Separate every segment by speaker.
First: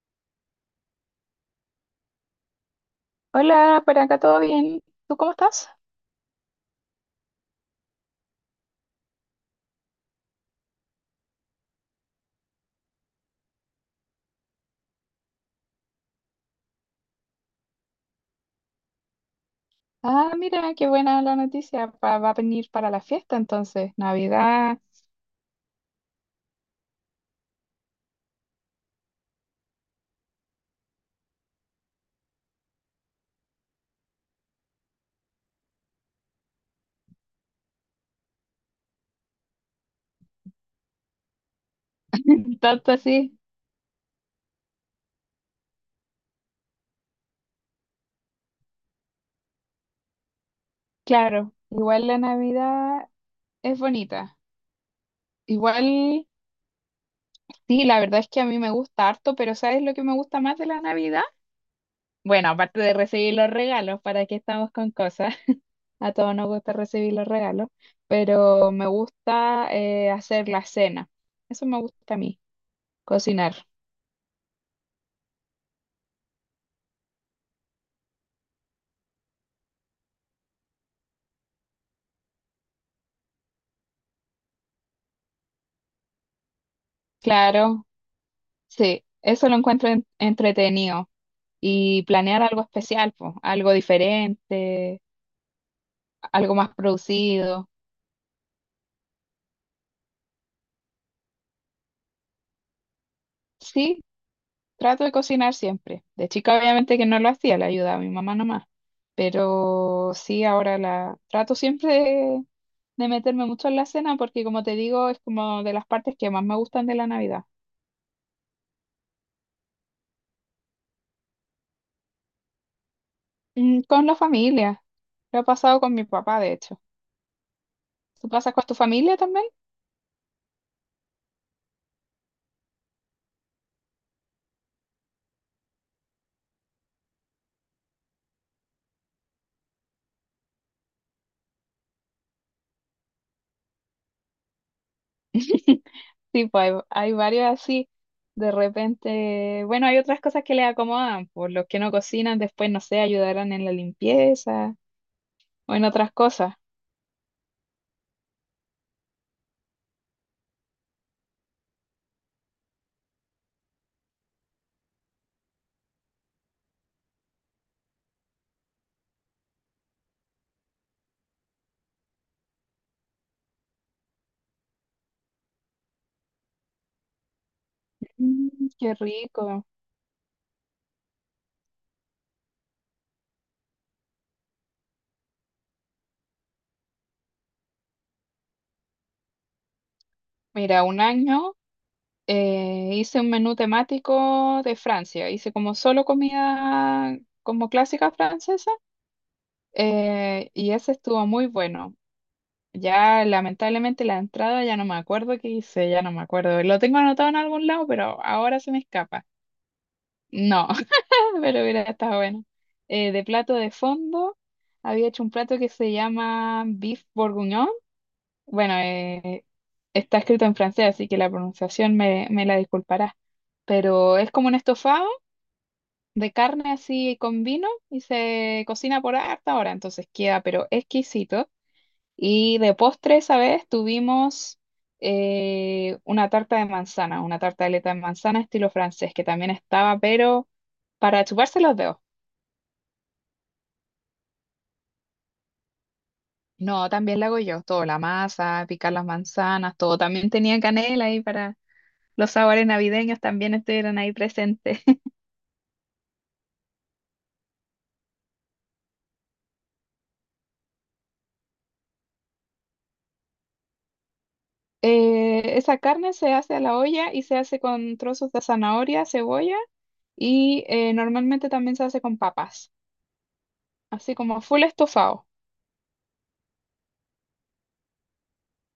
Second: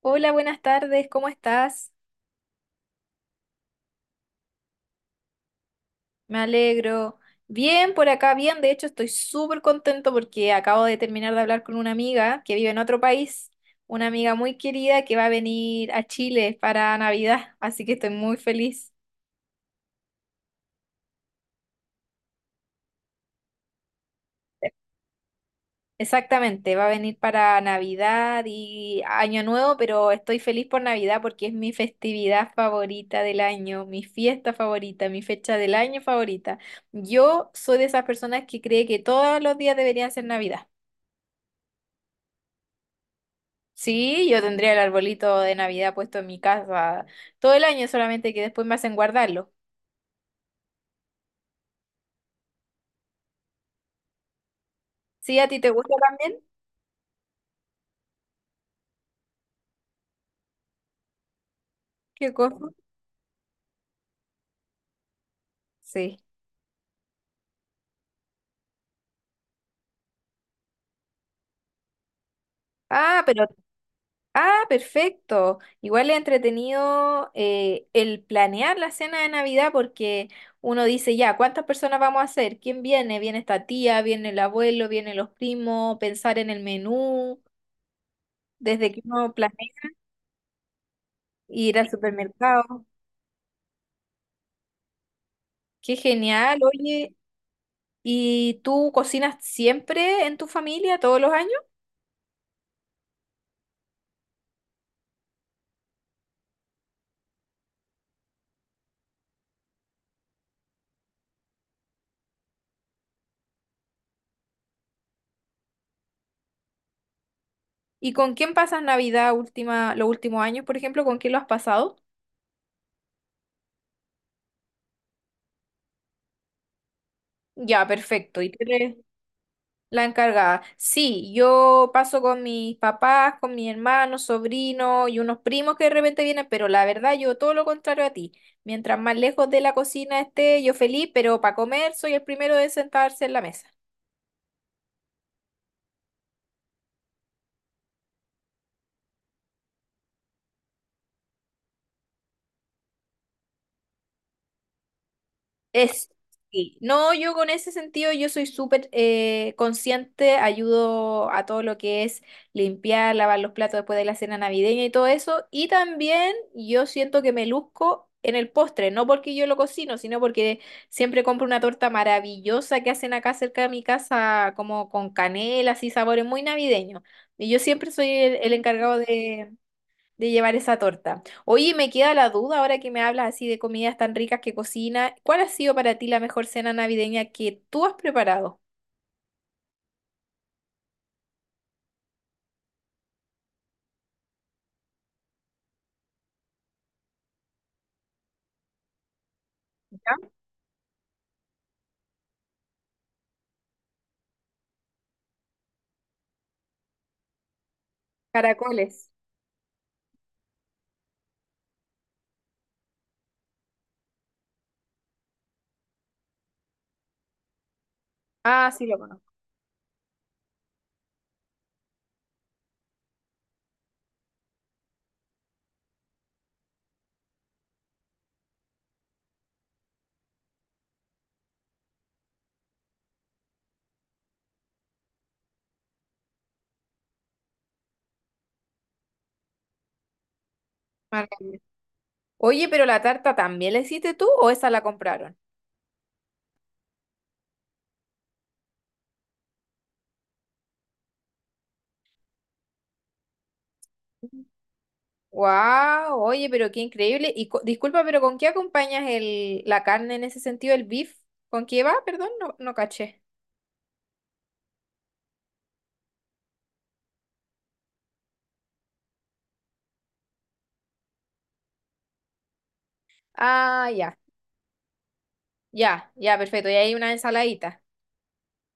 Speaker 1: Hola, buenas tardes, ¿cómo estás?
Speaker 2: Hola, por acá todo bien. ¿Tú cómo estás?
Speaker 1: Me alegro. Bien, por acá, bien. De hecho, estoy súper contento porque acabo de terminar de hablar con una amiga que vive en otro país, una amiga muy querida que va a venir a Chile para Navidad, así que estoy muy feliz.
Speaker 2: Ah, mira, qué buena la noticia. Va a venir para la fiesta entonces. Navidad,
Speaker 1: Exactamente, va a venir para Navidad y Año Nuevo, pero estoy feliz por Navidad porque es mi festividad favorita del año, mi fiesta favorita, mi fecha del año favorita. Yo soy de esas personas que cree que todos los días deberían ser Navidad.
Speaker 2: tanto así.
Speaker 1: Sí, yo tendría el arbolito de Navidad puesto en mi casa todo el año, solamente que después me hacen guardarlo.
Speaker 2: Claro, igual la Navidad es bonita.
Speaker 1: Sí, ¿a ti te
Speaker 2: Igual,
Speaker 1: gusta también?
Speaker 2: sí, la verdad es que a mí me gusta harto, pero ¿sabes lo que me gusta más de la Navidad?
Speaker 1: ¿Qué
Speaker 2: Bueno,
Speaker 1: cosa?
Speaker 2: aparte de recibir los regalos, ¿para qué estamos con cosas? A
Speaker 1: Sí.
Speaker 2: todos nos gusta recibir los regalos, pero me gusta hacer la cena. Eso me gusta a mí,
Speaker 1: Ah, pero
Speaker 2: cocinar.
Speaker 1: ah, perfecto. Igual es entretenido el planear la cena de Navidad porque uno dice, ya, ¿cuántas personas vamos a hacer? ¿Quién viene? ¿Viene esta tía? ¿Viene el abuelo? ¿Vienen los primos? Pensar en el menú,
Speaker 2: Claro.
Speaker 1: desde que
Speaker 2: Sí,
Speaker 1: uno
Speaker 2: eso lo
Speaker 1: planea
Speaker 2: encuentro entretenido.
Speaker 1: ir al
Speaker 2: Y planear algo
Speaker 1: supermercado.
Speaker 2: especial, pues, algo diferente,
Speaker 1: Qué
Speaker 2: algo
Speaker 1: genial,
Speaker 2: más
Speaker 1: oye.
Speaker 2: producido.
Speaker 1: ¿Y tú cocinas siempre en tu familia, todos los años?
Speaker 2: Sí, trato de cocinar siempre. De chica obviamente que no lo hacía, le ayudaba a mi mamá nomás. Pero sí, ahora la trato siempre de meterme mucho en la cena porque como te digo, es como de las partes que más me gustan de la Navidad.
Speaker 1: ¿Y con quién pasas Navidad última, los últimos años, por ejemplo? ¿Con quién lo has pasado?
Speaker 2: Mm, con la familia. Lo he pasado con mi papá, de hecho.
Speaker 1: Ya,
Speaker 2: ¿Tú
Speaker 1: perfecto.
Speaker 2: pasas con tu familia también?
Speaker 1: La encargada. Sí, yo paso con mis papás, con mis hermanos, sobrinos y unos primos que de repente vienen, pero la verdad yo todo lo contrario a ti. Mientras más lejos de la cocina esté, yo feliz, pero para comer soy el primero de sentarse en la mesa.
Speaker 2: Sí, pues hay varios así. De repente, bueno, hay otras cosas que les acomodan, por los que no cocinan, después, no sé, ayudarán en la limpieza o en
Speaker 1: Es,
Speaker 2: otras cosas.
Speaker 1: sí. No, yo con ese sentido yo soy súper consciente, ayudo a todo lo que es limpiar, lavar los platos después de la cena navideña y todo eso. Y también yo siento que me luzco en el postre, no porque yo lo cocino, sino porque siempre compro una torta maravillosa que hacen acá cerca de mi casa, como con canela, así sabores muy navideños. Y yo siempre soy el,
Speaker 2: Mm,
Speaker 1: el
Speaker 2: qué
Speaker 1: encargado
Speaker 2: rico.
Speaker 1: de llevar esa torta. Oye, me queda la duda ahora que me hablas así de comidas tan ricas que cocina. ¿Cuál ha sido para ti la mejor cena navideña que tú has preparado?
Speaker 2: Mira, un año hice un menú temático de Francia. Hice como solo comida como clásica francesa
Speaker 1: ¿Ya?
Speaker 2: y ese estuvo muy bueno. Ya lamentablemente la entrada ya no me acuerdo qué hice, ya no me acuerdo. Lo tengo anotado en algún lado, pero ahora se me
Speaker 1: Caracoles.
Speaker 2: escapa. No. Pero hubiera estado bueno. De plato de fondo, había hecho un plato que se llama beef bourguignon.
Speaker 1: Ah,
Speaker 2: Bueno,
Speaker 1: sí, lo conozco.
Speaker 2: está escrito en francés, así que la pronunciación me la disculpará. Pero es como un estofado de carne así con vino y se cocina por harta hora, entonces queda pero exquisito. Y de postre esa vez tuvimos una tarta de manzana, una tartaleta de manzana estilo francés, que también estaba pero para
Speaker 1: Maravilla.
Speaker 2: chuparse los dedos.
Speaker 1: Oye, pero la tarta también, ¿la hiciste tú o esa la compraron?
Speaker 2: No, también la hago yo, todo, la masa, picar las manzanas, todo. También tenía canela ahí para los sabores navideños, también estuvieron ahí presentes.
Speaker 1: Wow, oye, pero qué increíble. Disculpa, pero ¿con qué acompañas la carne en ese sentido, el beef? ¿Con qué va? Perdón, no, no caché.
Speaker 2: Esa carne se hace a la olla y se hace con trozos de zanahoria, cebolla y normalmente también se hace con papas,
Speaker 1: Ah,
Speaker 2: así
Speaker 1: ya,
Speaker 2: como full estofado.
Speaker 1: ya, ya, perfecto. Y hay una ensaladita.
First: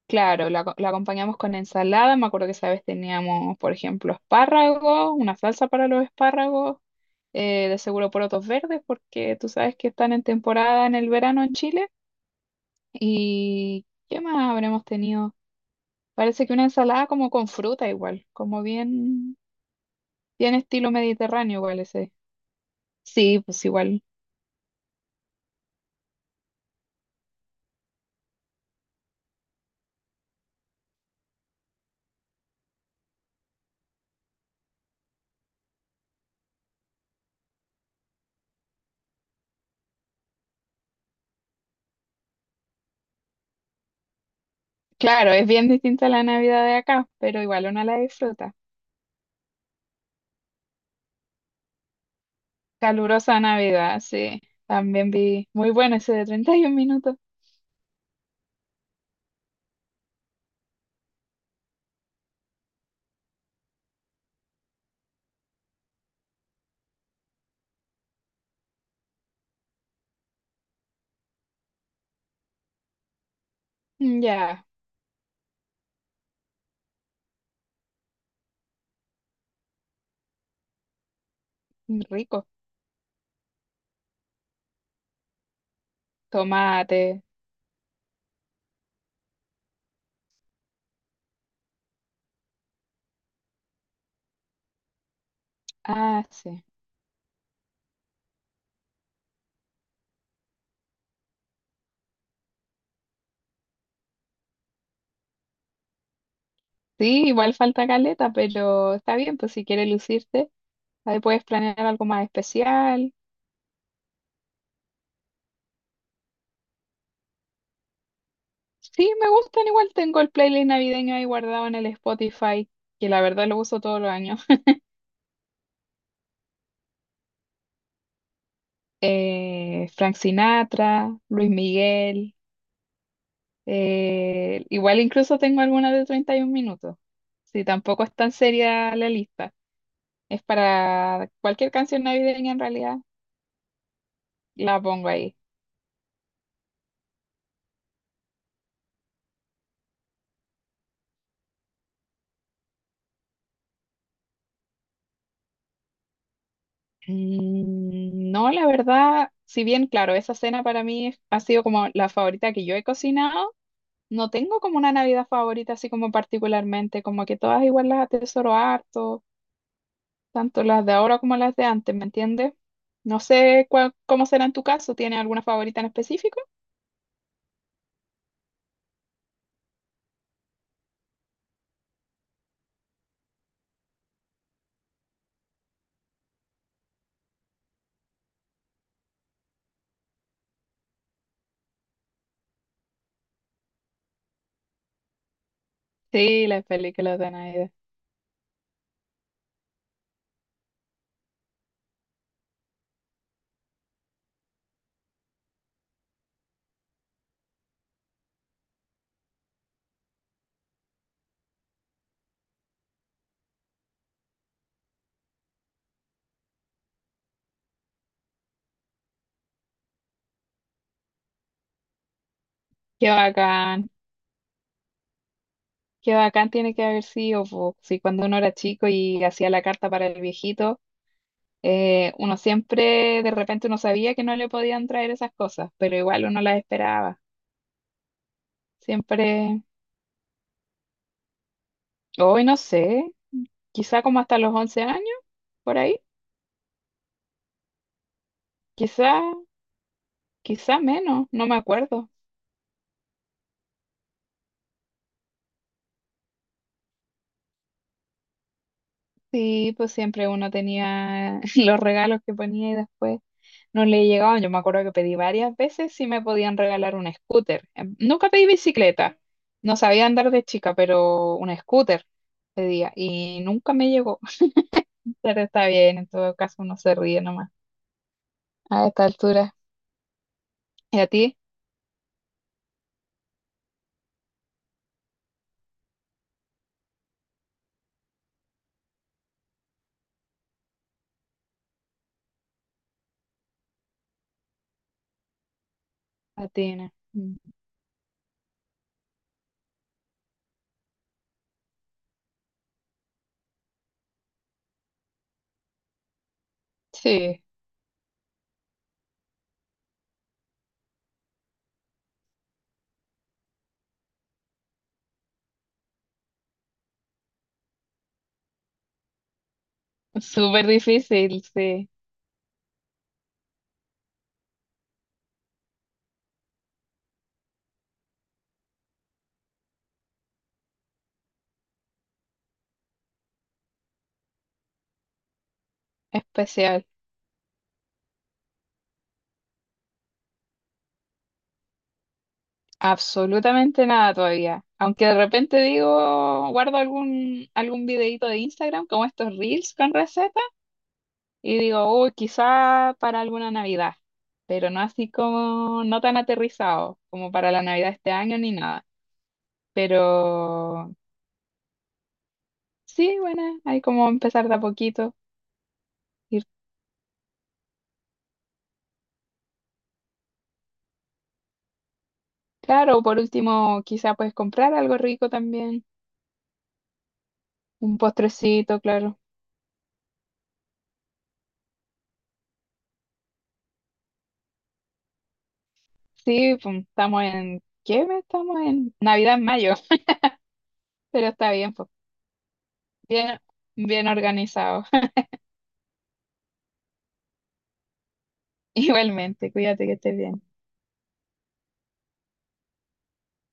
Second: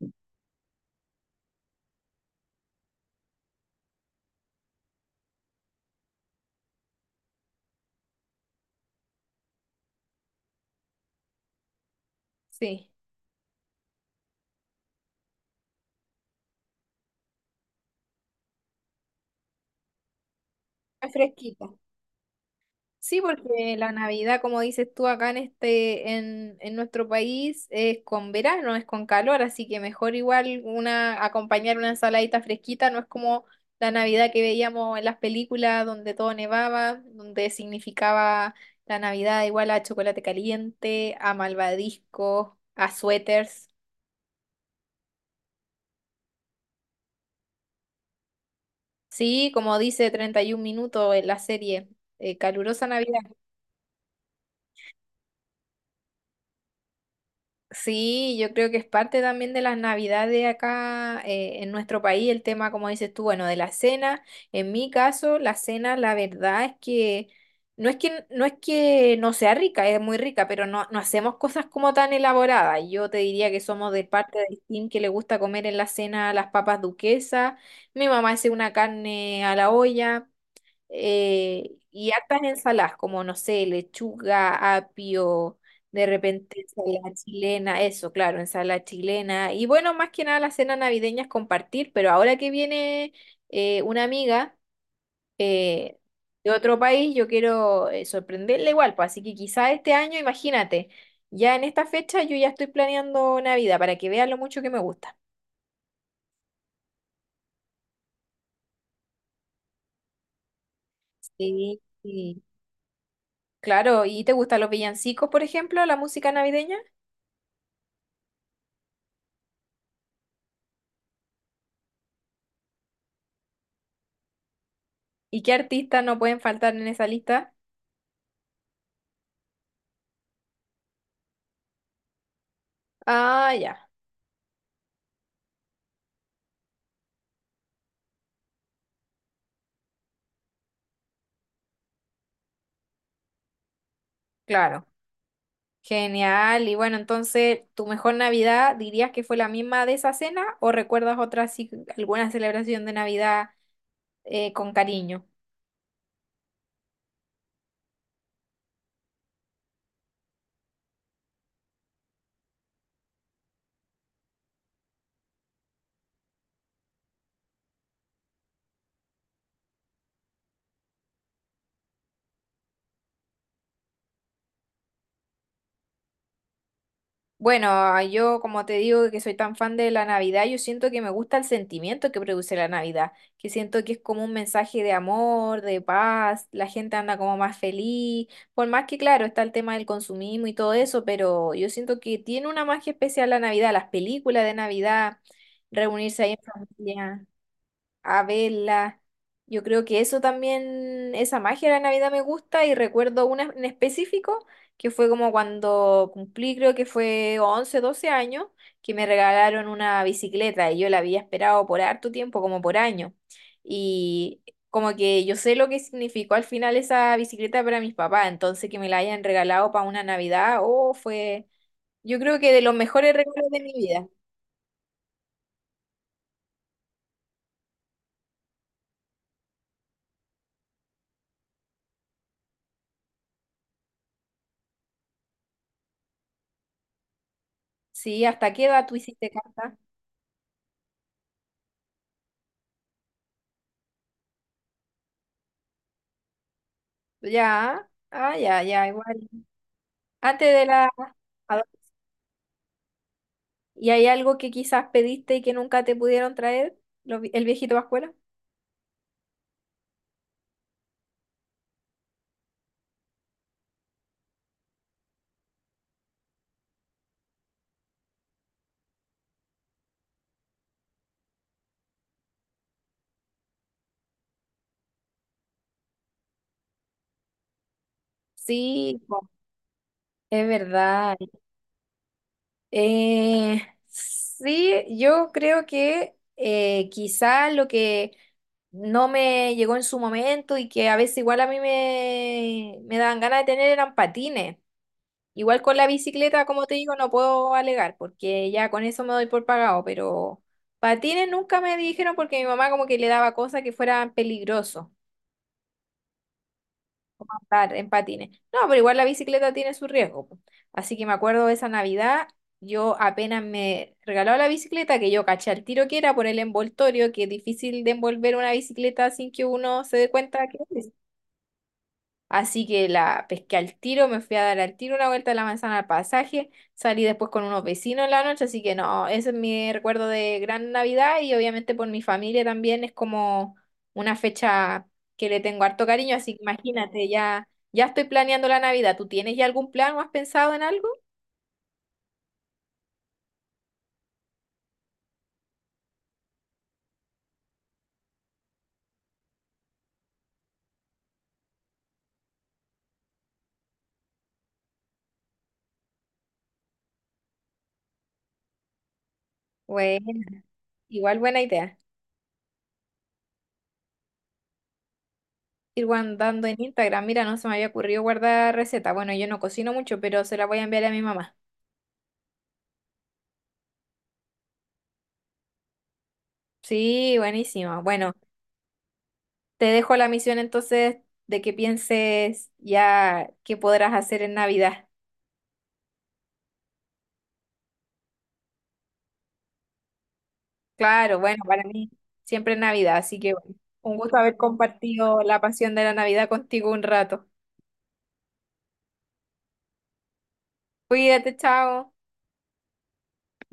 Speaker 2: Claro, la acompañamos con ensalada, me acuerdo que esa vez teníamos, por ejemplo, espárragos, una salsa para los espárragos, de seguro porotos verdes, porque tú sabes que están en temporada en el verano en Chile.
Speaker 1: Sí.
Speaker 2: ¿Y qué más habremos tenido? Parece que una ensalada como con fruta igual, como bien estilo
Speaker 1: Es
Speaker 2: mediterráneo
Speaker 1: fresquita.
Speaker 2: igual ese.
Speaker 1: Sí,
Speaker 2: Sí, pues
Speaker 1: porque la
Speaker 2: igual.
Speaker 1: Navidad, como dices tú, acá en nuestro país es con verano, es con calor, así que mejor igual una, acompañar una ensaladita fresquita, no es como la Navidad que veíamos en las películas donde todo nevaba, donde significaba la Navidad igual a chocolate caliente, a malvadiscos, a suéteres.
Speaker 2: Claro, es bien distinta la Navidad de acá, pero igual uno la disfruta.
Speaker 1: Sí, como dice 31 minutos en la serie, calurosa Navidad.
Speaker 2: Calurosa Navidad, sí. También vi muy bueno ese de treinta y un minutos.
Speaker 1: Sí, yo creo que es parte también de las navidades acá en nuestro país, el tema, como dices tú, bueno, de la cena. En mi caso, la cena, la verdad es que no es que no sea rica, es muy rica, pero no, no hacemos cosas como tan elaboradas. Yo te diría que somos de
Speaker 2: Mm.
Speaker 1: parte del
Speaker 2: Ya,
Speaker 1: team que le gusta comer en la cena las papas duquesas. Mi mamá hace una carne a la olla y hartas
Speaker 2: rico.
Speaker 1: ensaladas, como no sé, lechuga, apio, de repente
Speaker 2: Tomate.
Speaker 1: ensalada chilena, eso, claro, ensalada chilena. Y bueno, más que nada la cena navideña es compartir, pero ahora que viene una amiga eh,
Speaker 2: Ah,
Speaker 1: de
Speaker 2: sí.
Speaker 1: otro país, yo quiero sorprenderla igual, pues así que quizá este año, imagínate, ya en esta fecha yo ya estoy planeando Navidad para que vean lo mucho que me gusta.
Speaker 2: Sí, igual falta caleta, pero está bien, pues si quieres lucirte, ahí puedes
Speaker 1: Sí,
Speaker 2: planear algo más
Speaker 1: sí.
Speaker 2: especial.
Speaker 1: Claro, ¿y te gustan los villancicos, por ejemplo, la música navideña?
Speaker 2: Sí, me gustan igual. Tengo el playlist navideño ahí guardado en el Spotify, que la verdad lo uso todos los años.
Speaker 1: ¿Y qué artistas no pueden faltar en esa lista?
Speaker 2: Frank Sinatra, Luis Miguel.
Speaker 1: Ah, ya,
Speaker 2: Igual incluso tengo algunas de 31 minutos. Sí, tampoco es tan seria la lista. Es para cualquier canción navideña en realidad, la
Speaker 1: claro.
Speaker 2: pongo ahí.
Speaker 1: Genial. Y bueno, entonces, ¿tu mejor Navidad dirías que fue la misma de esa cena o recuerdas otra, así, alguna celebración de Navidad con cariño?
Speaker 2: Mm. No, la verdad, si bien, claro, esa cena para mí ha sido como la favorita que yo he cocinado. No tengo como una Navidad favorita, así como particularmente, como que todas igual las atesoro harto, tanto las de ahora como las de antes, ¿me entiendes? No sé cuál, cómo será en tu caso, ¿tienes alguna favorita en específico?
Speaker 1: Bueno, yo como te digo que soy tan fan de la Navidad, yo siento que me gusta el sentimiento que produce la Navidad, que siento que es como un mensaje de amor, de paz, la gente anda como más feliz, por más que claro, está el tema del consumismo y todo eso, pero yo siento que tiene una magia especial la Navidad, las películas de Navidad, reunirse ahí en
Speaker 2: Sí, las películas
Speaker 1: familia
Speaker 2: de Navidad.
Speaker 1: a verla. Yo creo que eso también, esa magia de la Navidad me gusta y recuerdo una en específico que fue como cuando cumplí, creo que fue 11, 12 años, que me regalaron una bicicleta y yo la había esperado por harto tiempo, como por año. Y como que yo sé lo que significó al final esa bicicleta para mis papás, entonces que me la hayan regalado para una Navidad, oh, fue, yo creo que de los
Speaker 2: Qué
Speaker 1: mejores regalos de mi
Speaker 2: bacán,
Speaker 1: vida.
Speaker 2: qué bacán tiene que haber sido, po. Sí, cuando uno era chico y hacía la carta para el viejito, uno siempre, de repente uno sabía que no le podían traer esas cosas, pero igual uno las esperaba.
Speaker 1: Sí, ¿hasta qué edad tú hiciste
Speaker 2: Siempre,
Speaker 1: carta?
Speaker 2: hoy no sé, quizá como hasta los 11 años, por ahí.
Speaker 1: Ya, ah, ya, ya,
Speaker 2: Quizá,
Speaker 1: igual. Antes de
Speaker 2: quizá
Speaker 1: la...
Speaker 2: menos, no me
Speaker 1: ado-
Speaker 2: acuerdo.
Speaker 1: ¿Y hay algo que quizás pediste y que nunca te pudieron traer? ¿El viejito Pascuela?
Speaker 2: Sí, pues siempre uno tenía los regalos que ponía y después no le llegaban. Yo me acuerdo que pedí varias veces si me podían regalar un scooter. Nunca pedí bicicleta, no sabía andar de chica, pero un scooter pedía y nunca me llegó. Pero está bien, en todo caso uno se ríe nomás a
Speaker 1: Sí,
Speaker 2: esta
Speaker 1: po,
Speaker 2: altura.
Speaker 1: es
Speaker 2: ¿Y a
Speaker 1: verdad.
Speaker 2: ti?
Speaker 1: Eh, sí, yo creo que quizás lo que no me llegó en su momento y que a veces igual a mí me daban ganas de tener eran patines. Igual con la
Speaker 2: A
Speaker 1: bicicleta, como
Speaker 2: ti,
Speaker 1: te
Speaker 2: no.
Speaker 1: digo, no
Speaker 2: Mm.
Speaker 1: puedo alegar porque ya con eso me doy por pagado, pero patines nunca me dijeron porque mi mamá como que le daba cosas que fueran peligrosos
Speaker 2: Sí,
Speaker 1: andar en patines. No, pero igual la bicicleta tiene su riesgo, po. Así que me acuerdo de esa Navidad, yo apenas me regaló la bicicleta, que yo caché al tiro que era por el envoltorio, que es difícil de envolver una bicicleta sin que uno se dé cuenta que
Speaker 2: súper
Speaker 1: es.
Speaker 2: difícil, sí,
Speaker 1: Así que la pesqué al tiro, me fui a dar al tiro una vuelta a la manzana al pasaje, salí después con unos vecinos en la noche, así que no, ese es mi recuerdo de gran Navidad y obviamente por mi familia también es como una fecha que le tengo harto cariño, así que
Speaker 2: especial.
Speaker 1: imagínate, ya, ya estoy planeando la Navidad. ¿Tú tienes ya algún plan o has pensado en algo?
Speaker 2: Absolutamente nada todavía. Aunque de repente digo, guardo algún videito de Instagram, como estos reels con recetas, y digo, uy, quizá para alguna Navidad, pero no así como, no tan aterrizado como para la Navidad este año ni nada.
Speaker 1: Bueno,
Speaker 2: Pero
Speaker 1: igual buena idea.
Speaker 2: sí, bueno, hay como empezar de a poquito.
Speaker 1: Ir
Speaker 2: Ir,
Speaker 1: guardando en Instagram, mira, no se me había ocurrido guardar receta. Bueno, yo no cocino mucho, pero se la voy a enviar a mi mamá.
Speaker 2: claro, por último, quizá puedes comprar algo rico también,
Speaker 1: Sí, buenísimo.
Speaker 2: un
Speaker 1: Bueno.
Speaker 2: postrecito, claro.
Speaker 1: Te dejo la misión entonces de que pienses ya qué podrás hacer en Navidad.
Speaker 2: Sí, pum, estamos en, ¿qué mes estamos en? Navidad en mayo,
Speaker 1: Claro,
Speaker 2: pero
Speaker 1: bueno,
Speaker 2: está
Speaker 1: para
Speaker 2: bien, pues.
Speaker 1: mí siempre es Navidad, así que
Speaker 2: Bien,
Speaker 1: bueno, un
Speaker 2: bien
Speaker 1: gusto haber
Speaker 2: organizado.
Speaker 1: compartido la pasión de la Navidad contigo un rato.
Speaker 2: Igualmente, cuídate que estés bien.
Speaker 1: Cuídate, chao.